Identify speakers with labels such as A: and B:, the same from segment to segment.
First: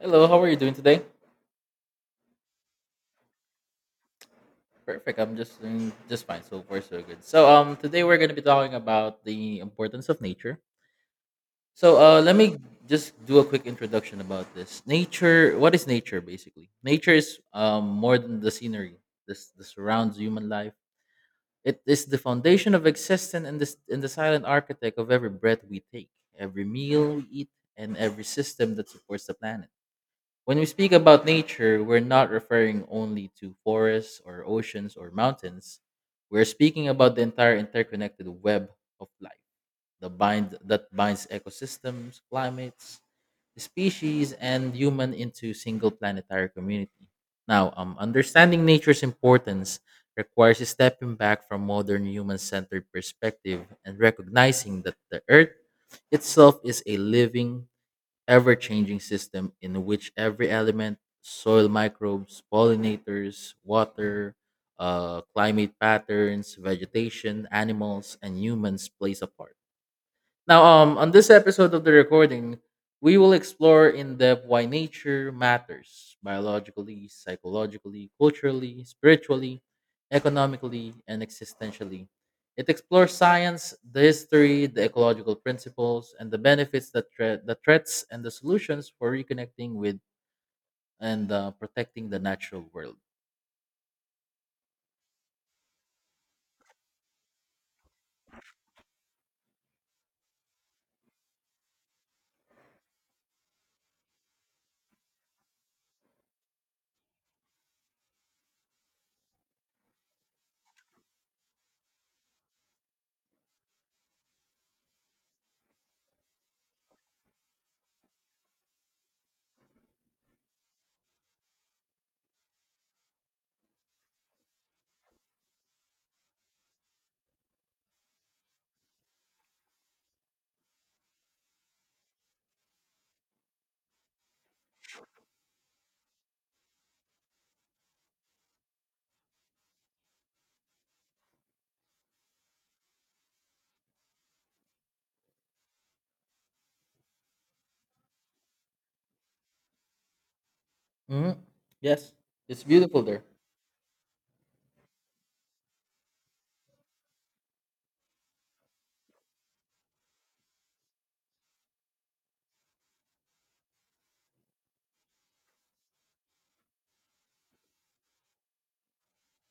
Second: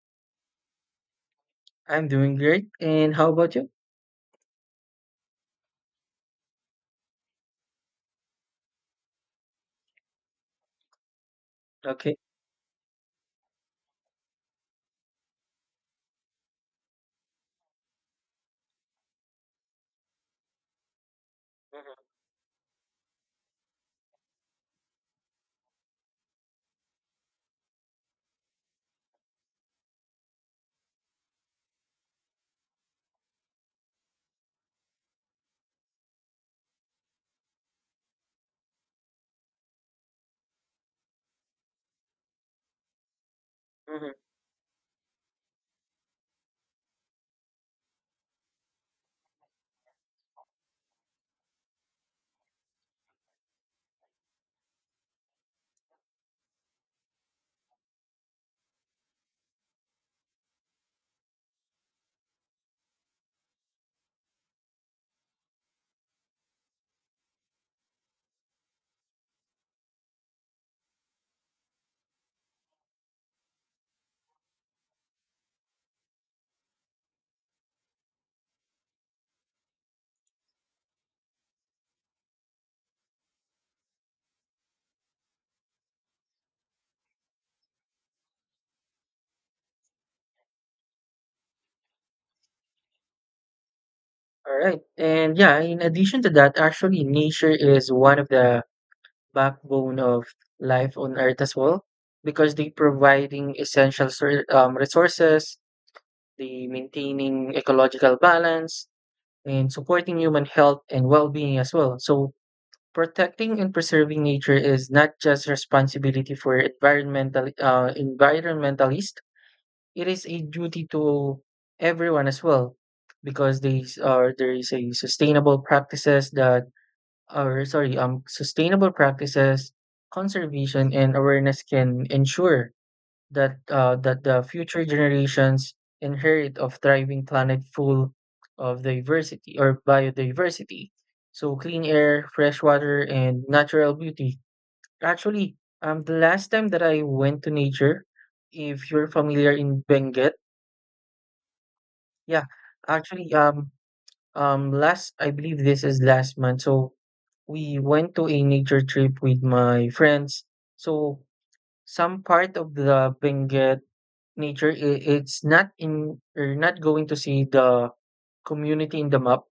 A: Hello, how are you doing today?
B: I'm doing great. And how about you?
A: Perfect. I'm just doing just fine. So far, so good. Today we're going to be talking about the importance of nature.
B: Okay.
A: Let me just do a quick introduction about this. Nature. What is nature basically? Nature is more than the scenery. This the surrounds human life. It
B: Mhm,
A: is the foundation of existence and this and the silent architect of every breath we take, every meal we eat, and every system that supports the planet. When we speak about nature, we're not referring only to forests or oceans or mountains. We're speaking about the entire interconnected web of life, the bind that binds ecosystems, climates,
B: mhm.
A: species, and human into single planetary community. Understanding nature's importance requires stepping back from modern human-centered perspective and recognizing that the Earth itself is a living ever changing system in which every element, soil microbes, pollinators, water, climate patterns, vegetation, animals, and humans plays a part. On this episode of the recording, we will explore in depth why nature matters biologically, psychologically, culturally, spiritually, economically, and existentially. It explores science, the history, the ecological principles, and the benefits, the threats, and the solutions for reconnecting with and protecting the natural world.
B: All right. And yeah, in addition to that, actually, nature is one of the backbone of life on Earth as well, because they providing essential resources, they maintaining ecological balance, and supporting human health and well-being as well. So protecting and preserving nature is not just responsibility for environmental environmentalists. It is a duty to everyone as well because these are there is a sustainable practices that are sorry sustainable practices, conservation and awareness can ensure that the future generations inherit of thriving planet full of diversity or biodiversity, so clean air, fresh water and natural beauty. Actually, the last time that I went to nature, if you're familiar in Benguet,
A: Mhm. Yes,
B: yeah,
A: it's beautiful there.
B: actually, last, I believe this is last month. So we went to a nature trip with my friends. So some part of the Benguet nature, it's not in, you're not going to see the community in the map.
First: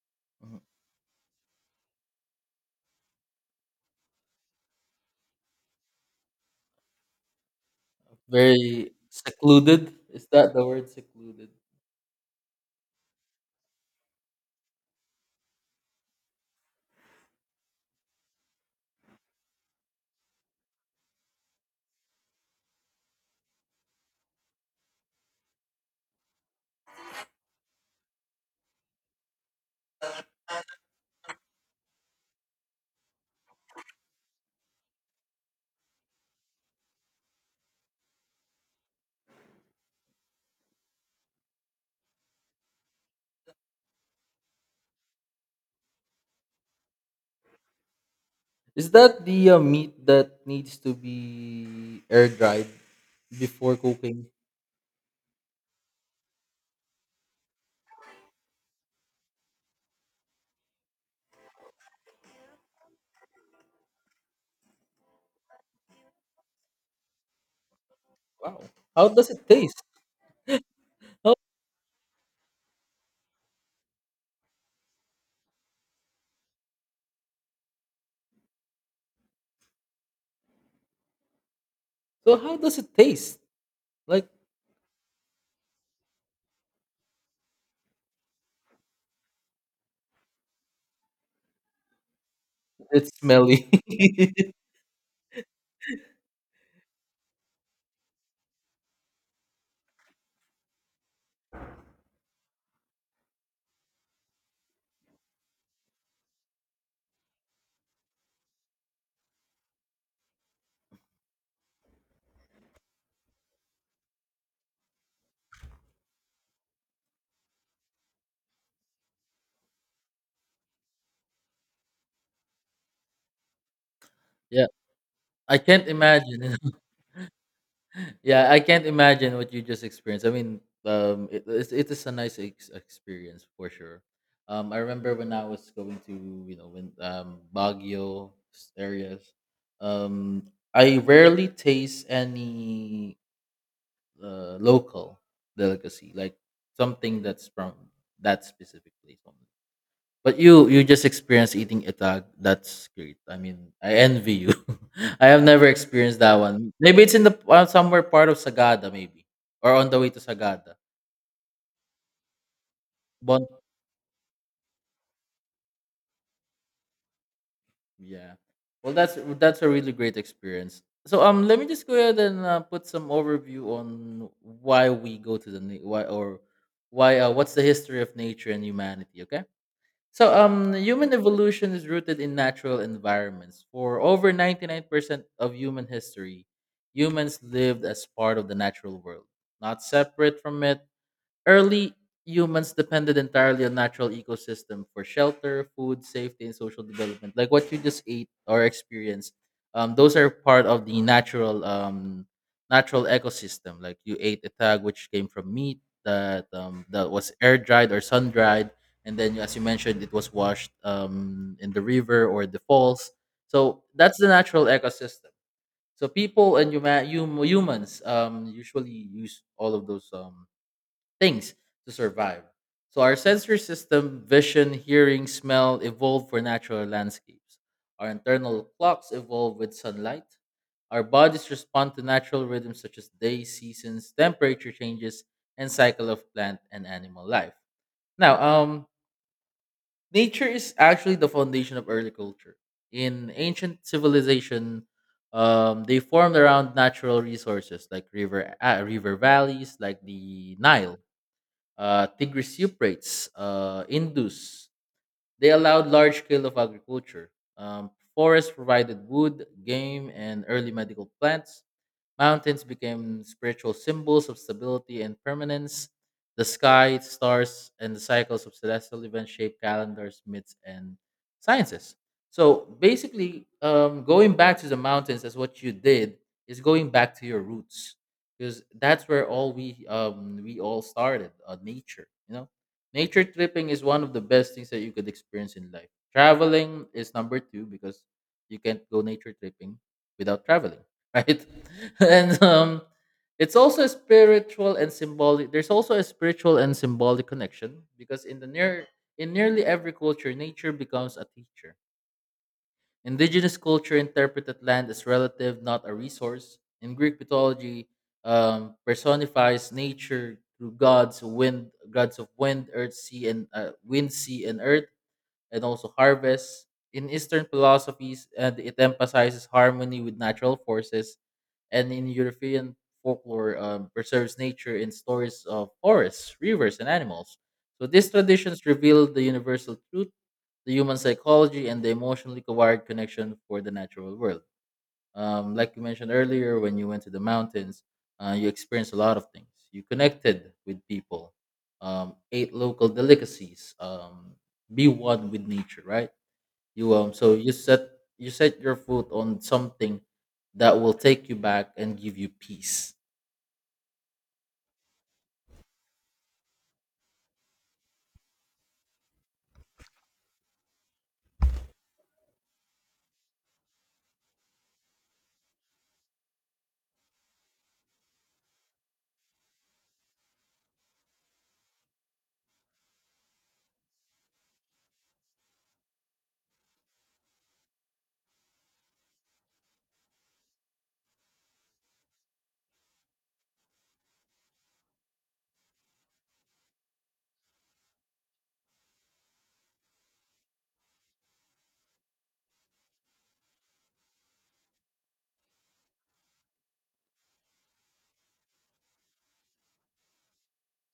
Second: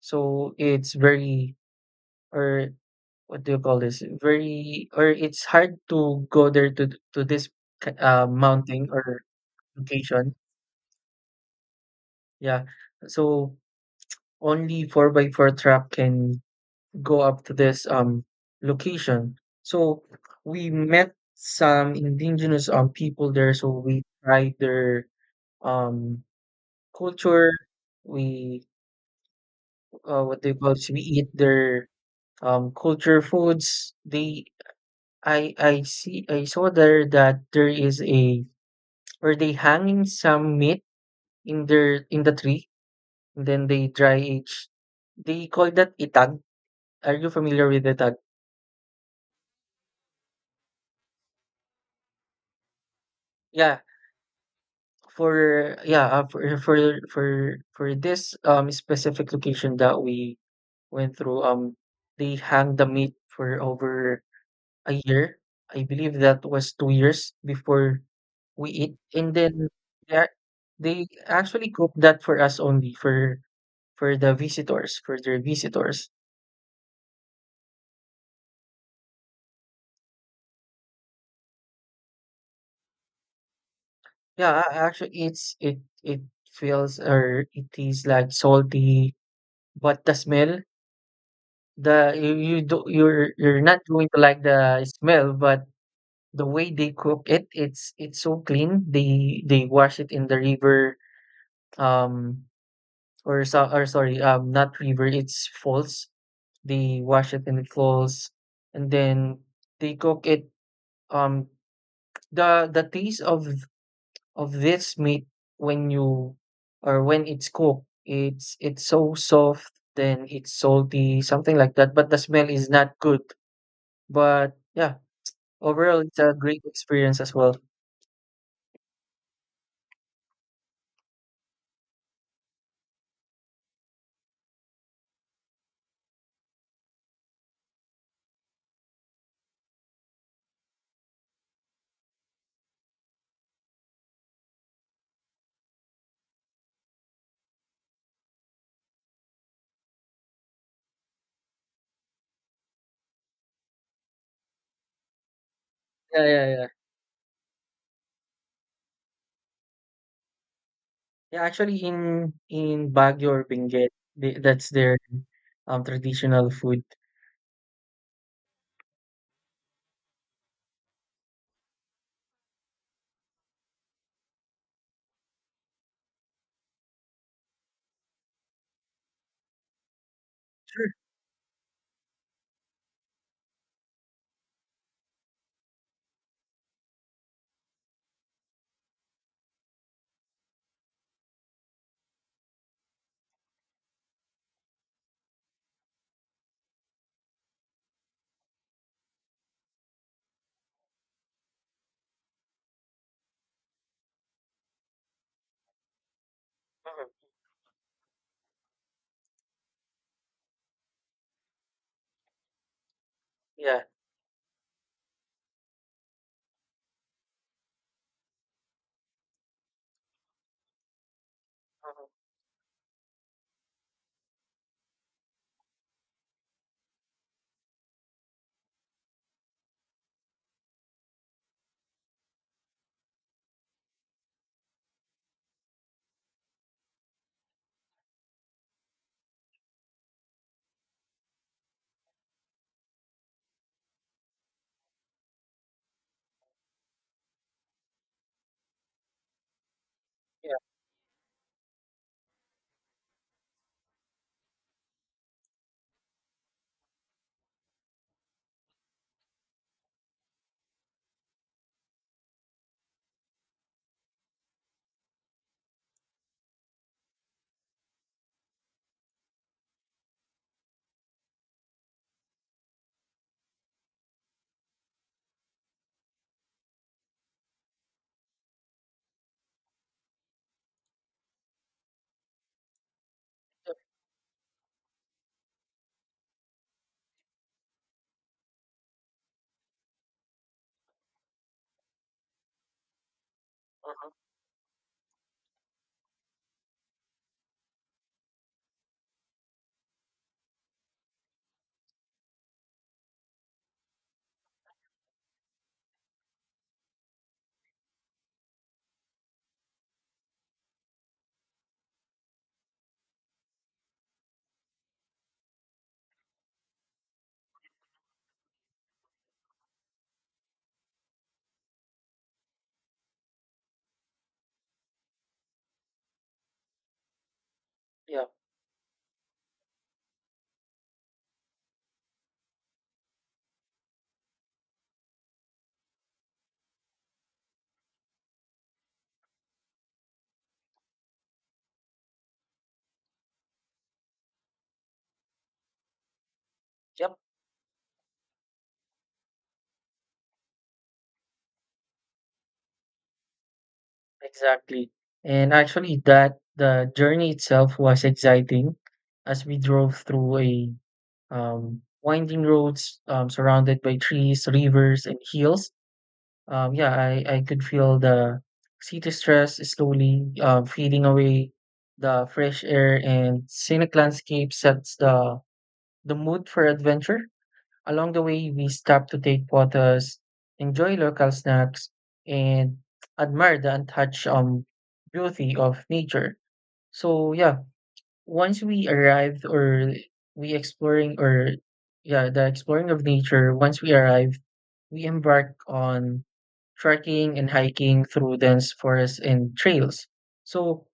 B: So
A: Mhm.
B: it's very, or what do you call this? Very, or it's hard to go there to this mountain
A: Very
B: or
A: secluded. Is
B: location.
A: that the word secluded?
B: Yeah. So only 4 by 4 truck can go up to this location. So we met some indigenous people there. So we tried their um culture. We What they call it, we eat their culture foods. They I saw there that there is a or they hanging some meat in their in the tree and then they dry age. They call that itag. Are you familiar with the tag?
A: Is that the meat that needs to be air dried before
B: Yeah.
A: cooking?
B: For this specific location that we went through, they hang the meat for over a year. I believe that was 2 years before
A: Wow.
B: we eat,
A: How does
B: and
A: it
B: then
A: taste?
B: they ac- they actually cook that for us only for the visitors, for their visitors.
A: So how does it taste? Like
B: Yeah, actually, it feels or it is like salty, but the smell. The You you do
A: it's
B: you're
A: smelly.
B: not going to like the smell, but the way they cook it, it's so clean. They wash it in the river, um, or so or sorry, not river, it's falls. They wash it in the falls, and then they cook it. Um, the taste of this meat when you or when it's cooked, it's so soft. Then it's salty, something like that. But the smell is not good. But
A: Yeah,
B: yeah.
A: I can't
B: Overall, it's a
A: imagine.
B: great experience as well.
A: Yeah, I can't imagine what you just experienced. I mean, it is a nice experience for sure. I remember when I was going to you know when Baguio areas, um, I rarely taste any local delicacy, like something that's from that specific place only. But you just experienced eating itag. That's great. I mean, I envy you. I have never experienced
B: Yeah,
A: that
B: yeah, yeah.
A: one. Maybe it's in the somewhere part of Sagada, maybe, or on the way to Sagada.
B: Yeah, actually in Baguio or
A: Bon,
B: Benguet, they, that's their traditional food.
A: yeah. Well, that's a really great experience. Let me just go ahead and put some overview on why we go to the na- why or why what's the history of nature and humanity. Okay. So,
B: Sure.
A: human evolution is rooted in natural environments. For over 99% of human history, humans lived as part of the natural world, not separate from it. Early humans depended entirely on natural ecosystem for shelter, food, safety, and social development. Like what you just ate or experienced, those are part of the natural natural ecosystem. Like you ate a tag which came from meat that that
B: Mhm.
A: was air dried or sun dried, and then as you mentioned, it was washed in the river or the falls.
B: Yeah.
A: So that's the natural ecosystem. So people and humans usually use all of those things to
B: Mhm.
A: survive. So our sensory system, vision, hearing, smell evolved for natural landscapes. Our internal clocks evolved with sunlight. Our bodies respond to natural rhythms such as day, seasons, temperature changes, and cycle of plant and animal life. Now, um, Nature is actually the foundation of early culture. In ancient civilization, they formed around natural resources like river, river valleys, like the
B: Yeah.
A: Nile, Tigris Euphrates, Indus. They allowed large scale of agriculture. Forests provided wood, game, and early medical plants. Mountains became spiritual symbols of stability and permanence. The sky, stars, and the cycles of celestial events shape calendars, myths, and sciences. So basically, going back to the mountains as what you did is going back to your roots because that's where all we all started. Nature, you know, nature tripping is one of the best things that you could experience in life. Traveling is number two because you can't go nature tripping without traveling, right? And it's also a
B: Mhm.
A: spiritual and symbolic. There's also a spiritual and symbolic connection because in nearly every culture, nature becomes a teacher. Indigenous culture interpreted land as relative, not a resource. In Greek mythology, personifies nature through gods of wind, earth, sea, and wind, sea, and earth, and also harvest. In Eastern philosophies, and it emphasizes harmony with natural forces, and in European folklore preserves nature in stories of forests, rivers, and animals. So these
B: Yeah.
A: traditions reveal the universal truth, the human psychology, and the emotionally wired connection for the natural world. Like you mentioned earlier, when you went to the mountains, you experienced a lot of things. You connected with people, ate local delicacies, be one with nature, right? You um
B: Yep.
A: so you set you set your foot on something that will take you back and give you peace.
B: Exactly. And actually that the journey itself was exciting as we drove through a winding roads surrounded by trees, rivers and hills. I could feel the city stress slowly fading away. The fresh air and scenic landscape sets the mood for adventure. Along the way, we stop to take photos, enjoy local snacks, and admire the untouched beauty of nature. So yeah, once we arrived or we exploring or yeah, the exploring of nature, once we arrive we embarked on trekking and hiking through dense forests and trails. So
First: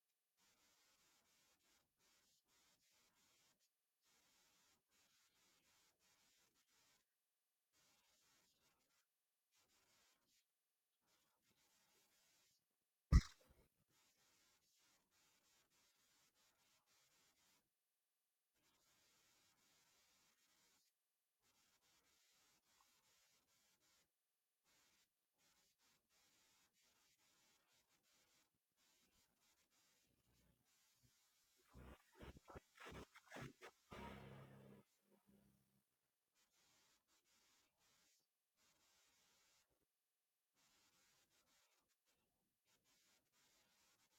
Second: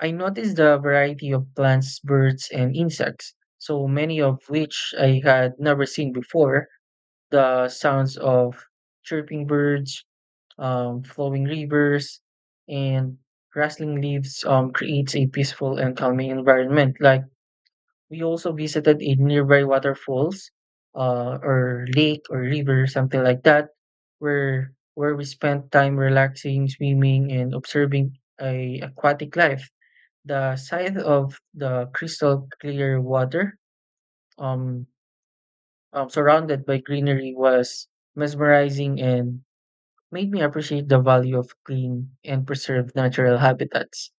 B: I noticed the variety of plants, birds, and insects, so many of which I had never seen before. The sounds of chirping birds, flowing rivers, and rustling leaves creates a peaceful and calming environment. Like we also visited a nearby waterfalls, or lake or river, something like that, where we spent time relaxing, swimming, and observing a aquatic life. The sight of the crystal clear water, um, surrounded by greenery, was mesmerizing and made me appreciate the value of clean and preserved natural habitats.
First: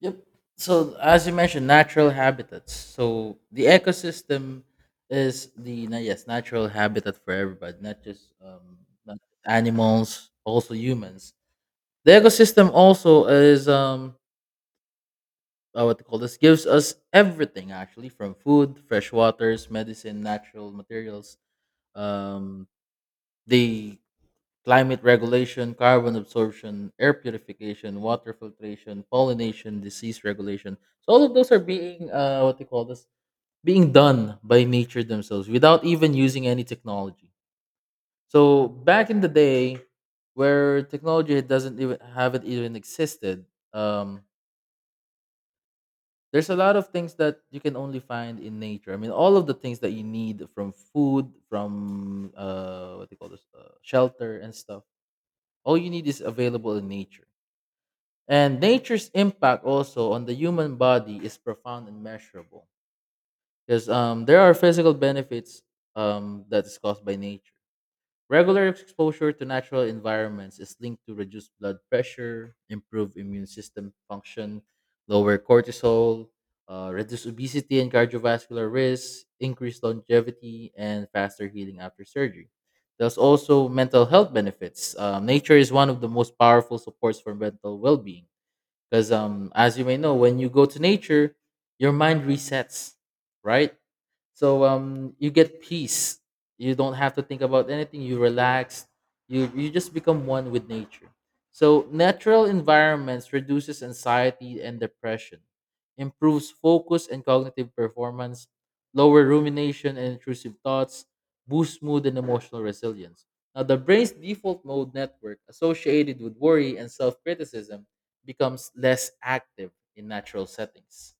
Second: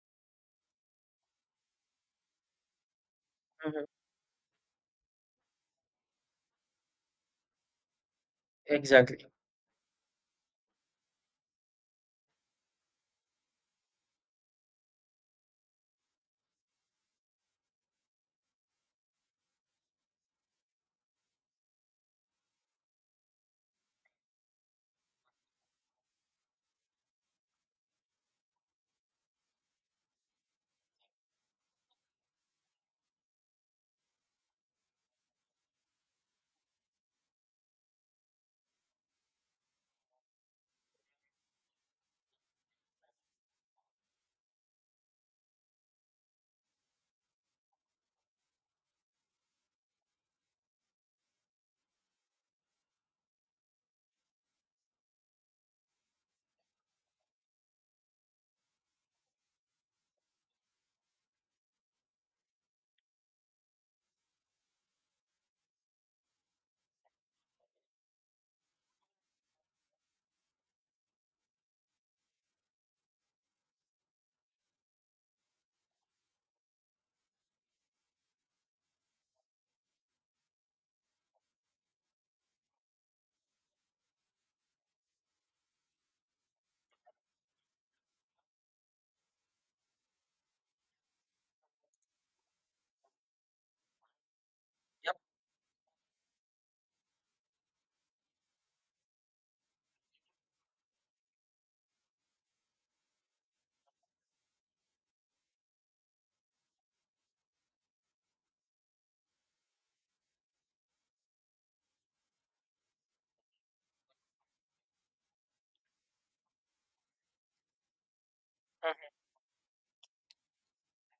A: Yep. So as you mentioned, natural habitats. So the
B: Mhm.
A: ecosystem is the yes, natural habitat for everybody, not just not
B: Exactly.
A: just animals, also humans. The ecosystem also is what to call this gives us everything actually from food, fresh waters, medicine, natural materials. Um, they Climate regulation, carbon absorption, air purification, water filtration, pollination, disease regulation. So all of those are being what they call this being done by nature themselves without even using any technology. So back in the day, where technology doesn't even haven't even existed, um, there's a lot of things that you can only find in nature. I mean, all of the things that you need from food, from what they call this, shelter and stuff. All you need is available in nature. And nature's impact also on the human body is profound and measurable because there are physical benefits that is caused by nature. Regular exposure to natural environments is linked to reduced blood pressure, improved immune system function, lower cortisol, reduce obesity and cardiovascular risk, increased longevity, and faster healing after surgery. There's also mental health benefits. Nature is one of the most powerful supports for mental well-being because as you may know, when you go to nature, your mind resets, right? So
B: Yep,
A: you get peace, you don't have to think about anything, you relax, you just become one with nature. So natural environments reduces anxiety and depression, improves focus and cognitive performance, lower rumination and intrusive thoughts, boosts mood and emotional resilience. Now the brain's default mode network associated with worry and self-criticism becomes less active in natural settings.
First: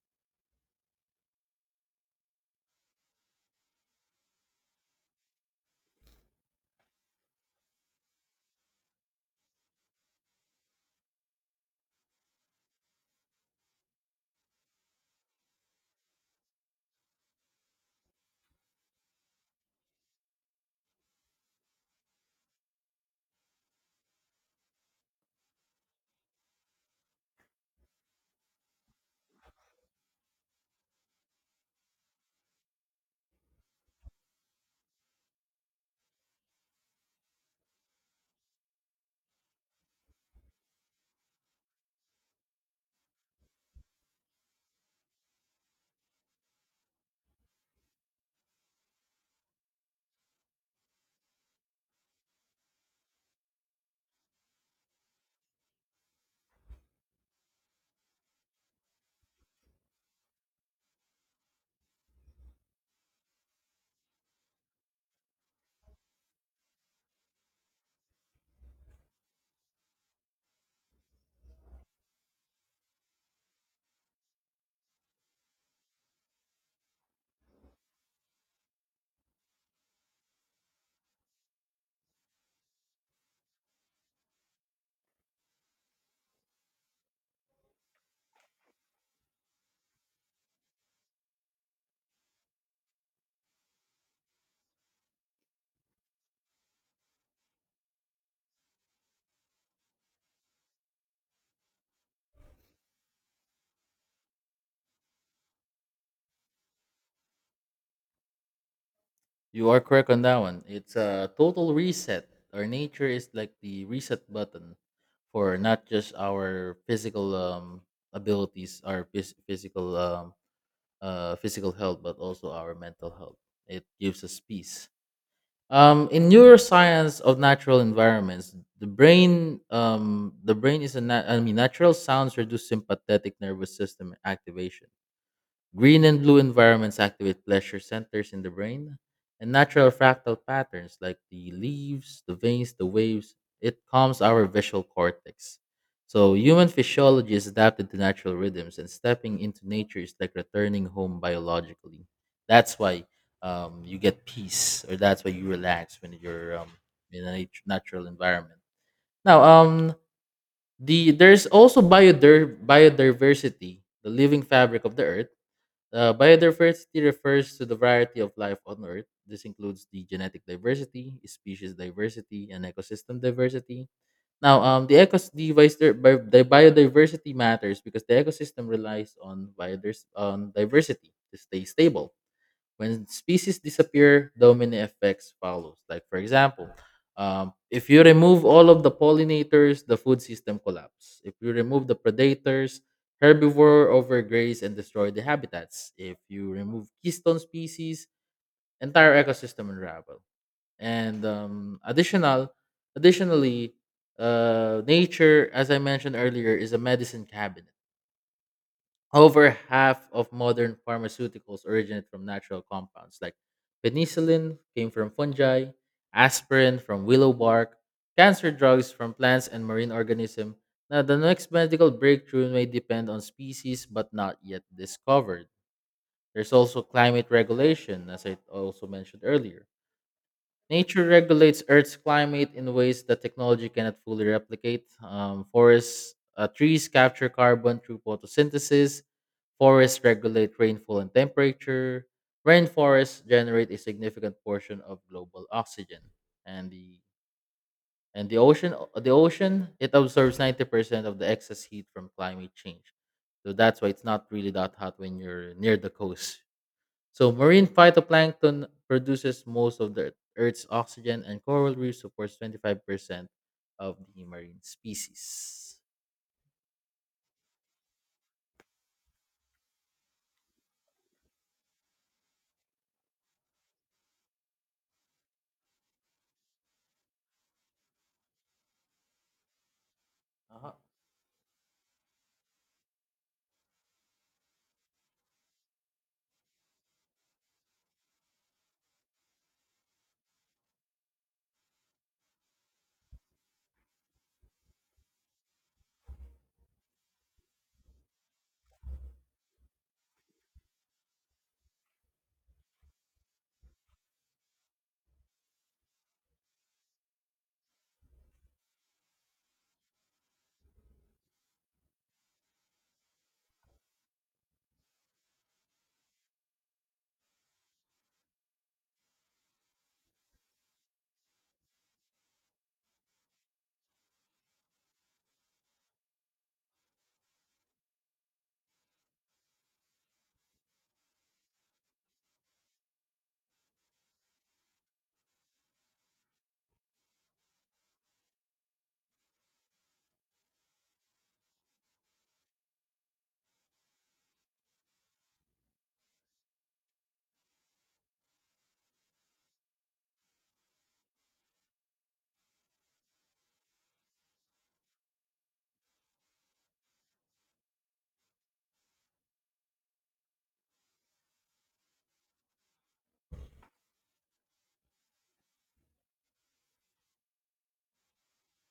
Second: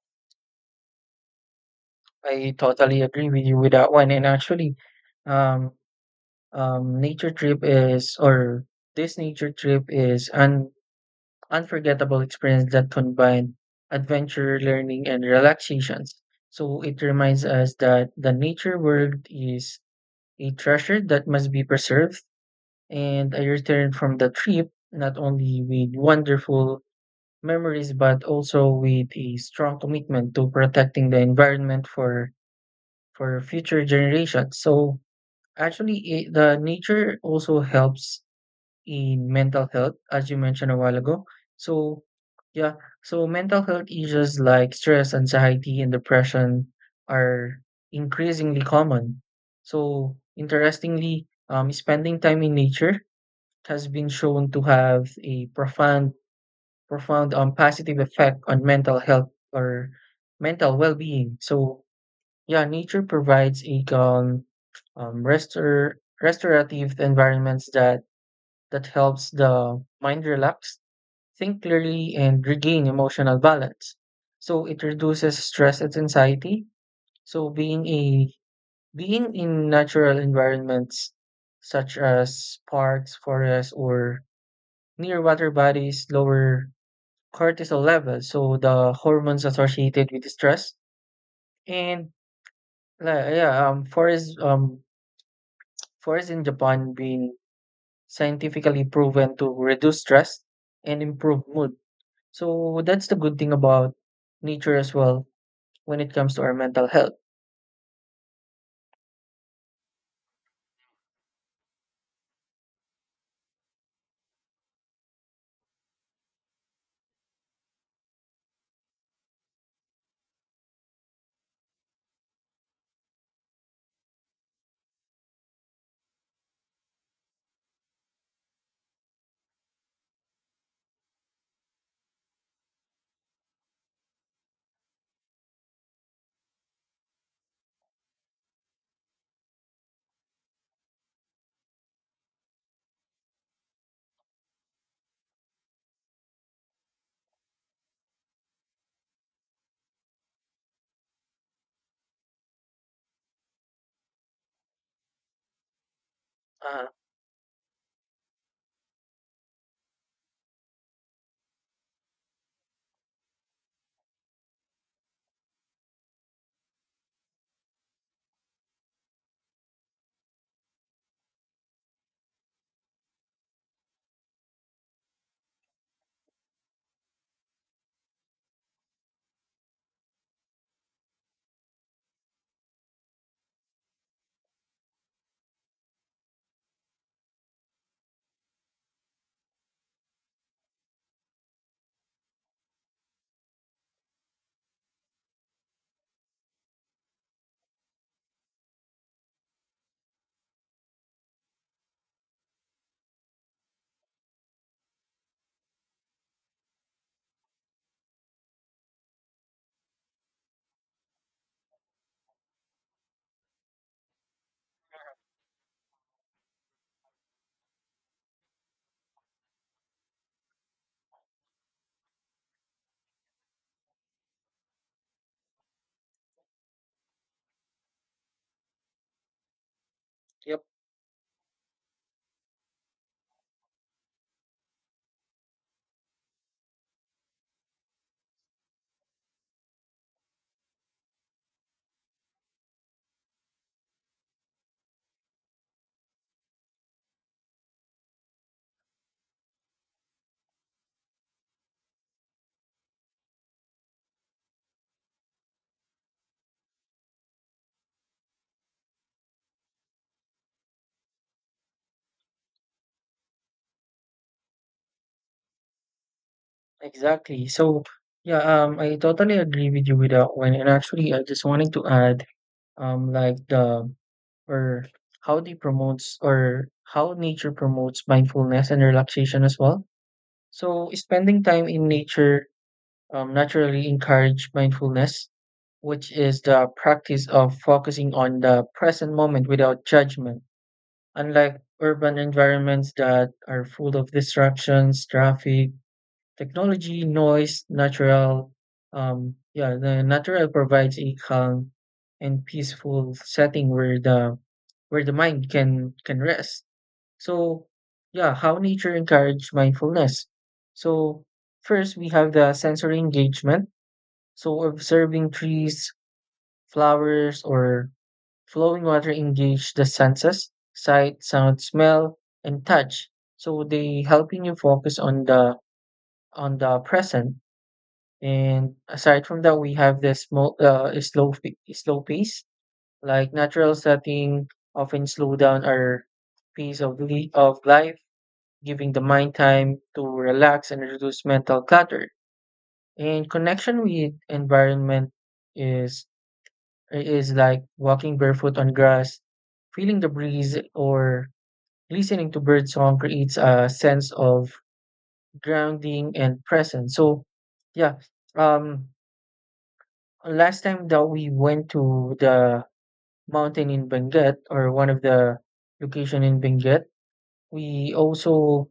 B: I totally agree with you with that one. And actually, um, nature trip is or this nature trip is an unforgettable experience that combines adventure, learning, and relaxations. So it reminds us that the nature world is a treasure that must be preserved. And I return from the trip not only with wonderful memories but also with a strong commitment to protecting the environment for future generations. So actually, it, the nature also helps in mental health, as you mentioned a while ago. So, yeah, so mental health issues like stress, anxiety, and depression are increasingly common. So, interestingly, spending time in nature has been shown to have a profound, positive effect on mental health or mental well-being. So, yeah, nature provides a calm, restorative environments that helps the mind relax, think clearly, and regain emotional balance. So it reduces stress and anxiety. So being in natural environments such as parks, forests, or near water bodies lower cortisol levels, so the hormones associated with stress. And like, yeah, forests in Japan being scientifically proven to reduce stress and improve mood. So that's the good thing about nature as well when it comes to our mental health.
A: You are correct on that one. It's a total reset. Our nature is like the reset button for not just our physical abilities, our physical physical health, but also our mental health. It gives us peace. In neuroscience of natural environments, the brain is a na- I mean natural sounds reduce sympathetic nervous system activation. Green and blue environments activate pleasure centers in the brain, and natural fractal patterns like the leaves, the veins, the waves, it calms our visual cortex. So, human physiology is adapted to natural rhythms, and stepping into nature is like returning home biologically. That's why you get peace, or that's why you relax when you're
B: Uh,
A: in a natural environment. Now, the There's also biodiversity, the living fabric of the earth. Biodiversity refers to the variety of life on Earth. This includes the genetic diversity, species diversity, and ecosystem diversity. Now, the, ecos- the, vice- the bi- the Biodiversity matters because the ecosystem relies on diversity to stay stable. When species disappear, domino effects follows. Like for example, if you remove all of the pollinators, the food system collapse. If you remove the predators, herbivore overgraze and destroy the habitats. If you remove keystone species, entire ecosystem unravel. And additionally, nature, as I mentioned earlier, is a medicine cabinet. Over half of modern pharmaceuticals originate from natural compounds, like penicillin came from fungi, aspirin from willow bark, cancer drugs from plants and marine organisms. Now, the next medical breakthrough may depend on species but not yet discovered. There's also climate regulation, as I also mentioned earlier.
B: yep,
A: Nature regulates Earth's climate in ways that technology cannot fully replicate. Trees capture carbon through photosynthesis. Forests regulate rainfall and temperature. Rainforests generate a significant portion of global oxygen. And the and the ocean it absorbs 90% of the excess heat from climate change. So that's why it's not really that hot when you're near the coast. So marine phytoplankton produces most of the earth's oxygen and coral reef supports 25% of the marine species.
B: exactly. So yeah, I totally agree with you with that one. And actually, I just wanted to add, like the or how they promotes or how nature promotes mindfulness and relaxation as well.
A: uh
B: So spending time in nature naturally encourage mindfulness, which is the practice of focusing on the present moment without judgment. Unlike urban environments that are full of distractions, traffic, technology, noise, natural, yeah, the natural provides a calm and peaceful setting where the mind can rest. So, yeah, how nature encourage mindfulness. So, first we have the sensory engagement. So, observing trees, flowers, or flowing water engage the senses, sight, sound, smell, and touch. So they helping you focus on the present. And aside from that, we have this small, slow pace, like natural setting often slow down our pace of life, giving the mind time to relax and reduce mental clutter. And connection with environment is. It is like walking barefoot on grass, feeling the breeze, or listening to bird song creates a sense of grounding and presence. So, yeah, um, last time that we went to the mountain in Benguet or one of the location in Benguet, we also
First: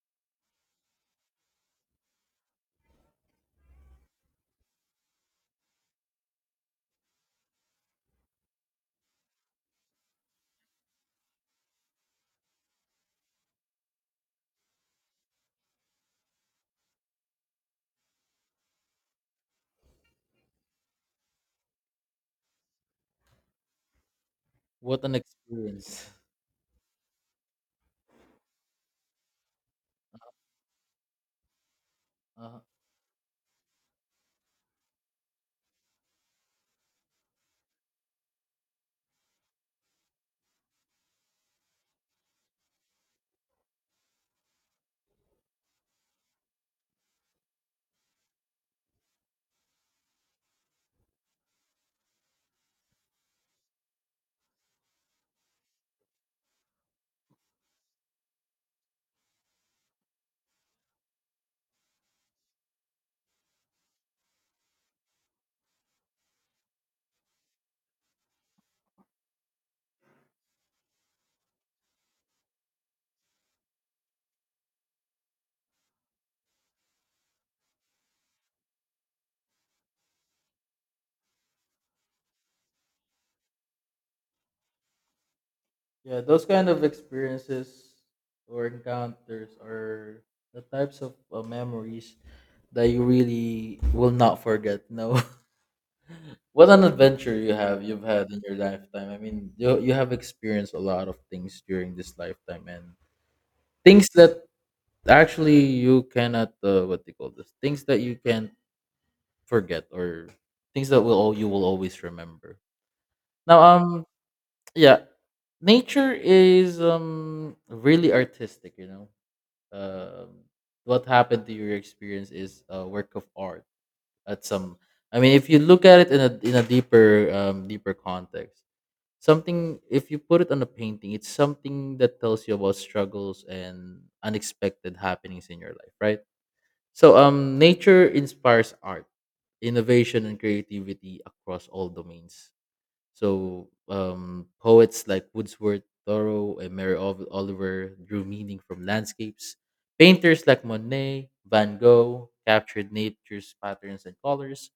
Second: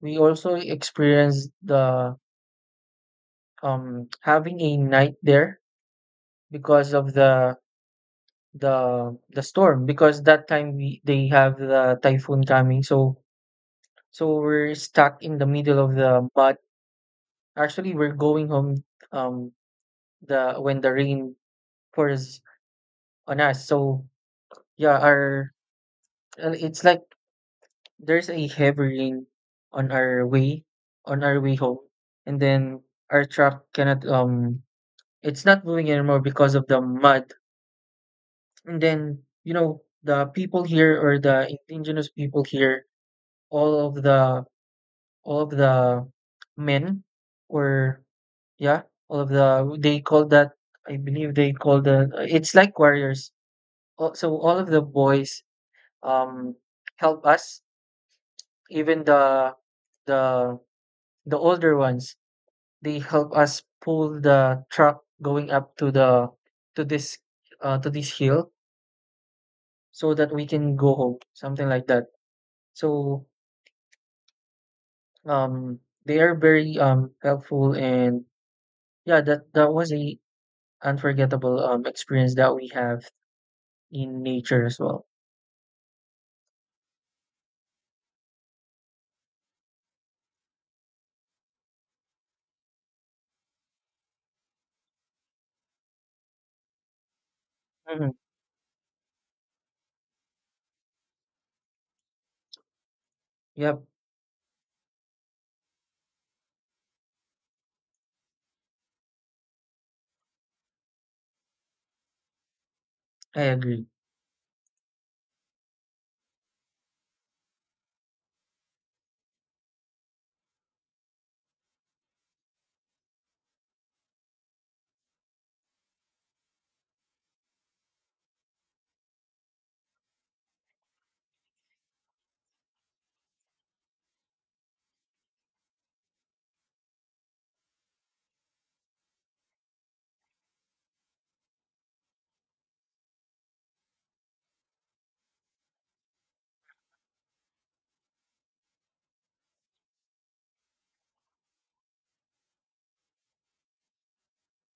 B: experienced the having a night there because of the storm, because that time we they have the typhoon coming, so so we're stuck in the middle of the mud. Actually we're going home, um the when the rain pours on us. So yeah,
A: What an
B: our,
A: experience.
B: and it's like there's a heavy rain on our way home, and
A: Uh-huh.
B: then our truck cannot it's not moving anymore because of the mud. And then you know the people here or the indigenous people here, all of the all of the men, or yeah, all of the they call that, I believe they call the, it's like warriors. So all of the boys um help us, even the the the older ones, they help us pull the truck going up to the to this to this hill, so that we can go home, something like that. So um they are very helpful. And yeah, that that was a unforgettable, experience that we have in nature as well.
A: Yeah, those kind of experiences or encounters are the types of memories that you really will not forget. No, what an adventure you've
B: Mhm.
A: had in your lifetime. I mean, you have experienced a lot of things during this lifetime, and
B: Yep,
A: things that actually you cannot what they call this things that you can't forget or things that you will always remember.
B: I
A: Now,
B: agree.
A: um, yeah, Nature is really artistic, you know. um, what happened to your experience is a work of art at some, I mean, if you look at it in a deeper deeper context, something, if you put it on a painting, it's something that tells you about struggles and unexpected happenings in your life, right? So nature inspires art, innovation and creativity across all domains. So poets like Wordsworth, Thoreau, and Oliver drew meaning from landscapes. Painters like Monet, Van Gogh captured nature's patterns and colors.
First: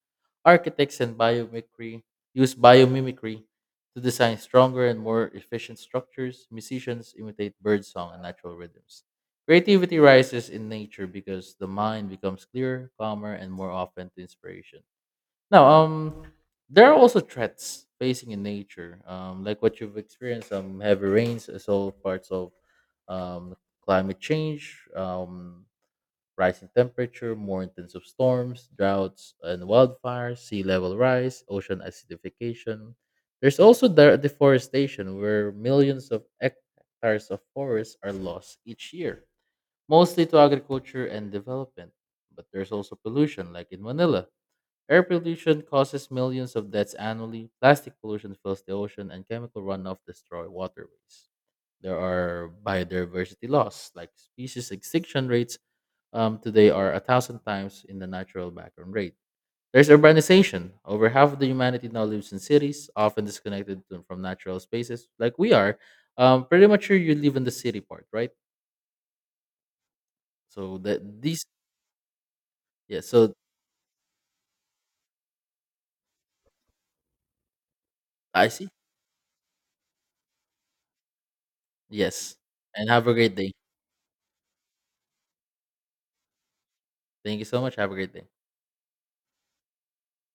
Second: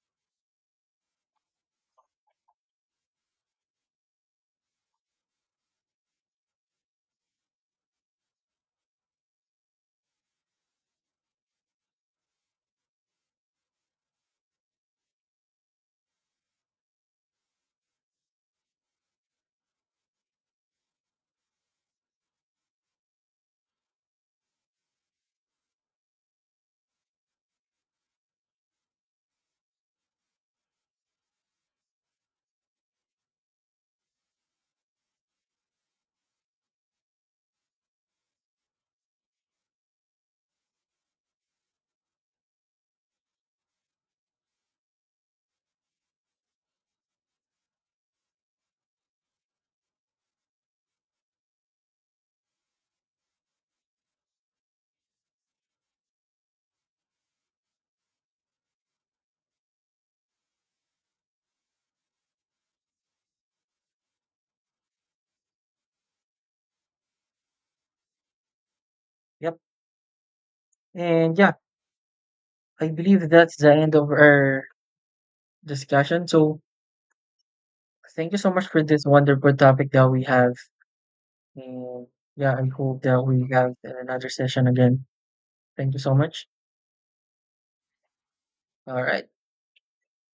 A: Architects and biomimicry used biomimicry to design stronger and more efficient structures. Musicians imitate birdsong and natural rhythms. Creativity rises in nature because the mind becomes clearer, calmer, and more open to inspiration. Now, um, there are also threats facing in nature, like what you've experienced, heavy rains, as all parts of um, climate change, rising temperature, more intensive storms, droughts, and wildfires, sea level rise, ocean acidification. There's also the deforestation, where millions of hectares of forests are lost each year, mostly to agriculture and development. But there's also pollution, like in Manila. Air pollution causes millions of deaths annually. Plastic pollution fills the ocean, and chemical runoff destroy waterways. There are biodiversity loss, like species extinction rates today are 1,000 times in the natural background rate. There's urbanization. Over half of the humanity now lives in cities, often disconnected from natural spaces, like we are. Pretty much sure you live in the city part, right?
B: Yep.
A: So that
B: And
A: these,
B: yeah, I
A: yeah.
B: believe
A: So
B: that's the end of our discussion. So thank you
A: I
B: so much
A: see.
B: for this wonderful topic that we have. And
A: Yes,
B: yeah, I
A: and
B: hope
A: have a
B: that
A: great
B: we
A: day.
B: have another session again. Thank you so much.
A: Thank you so much. Have a great day.
B: All right.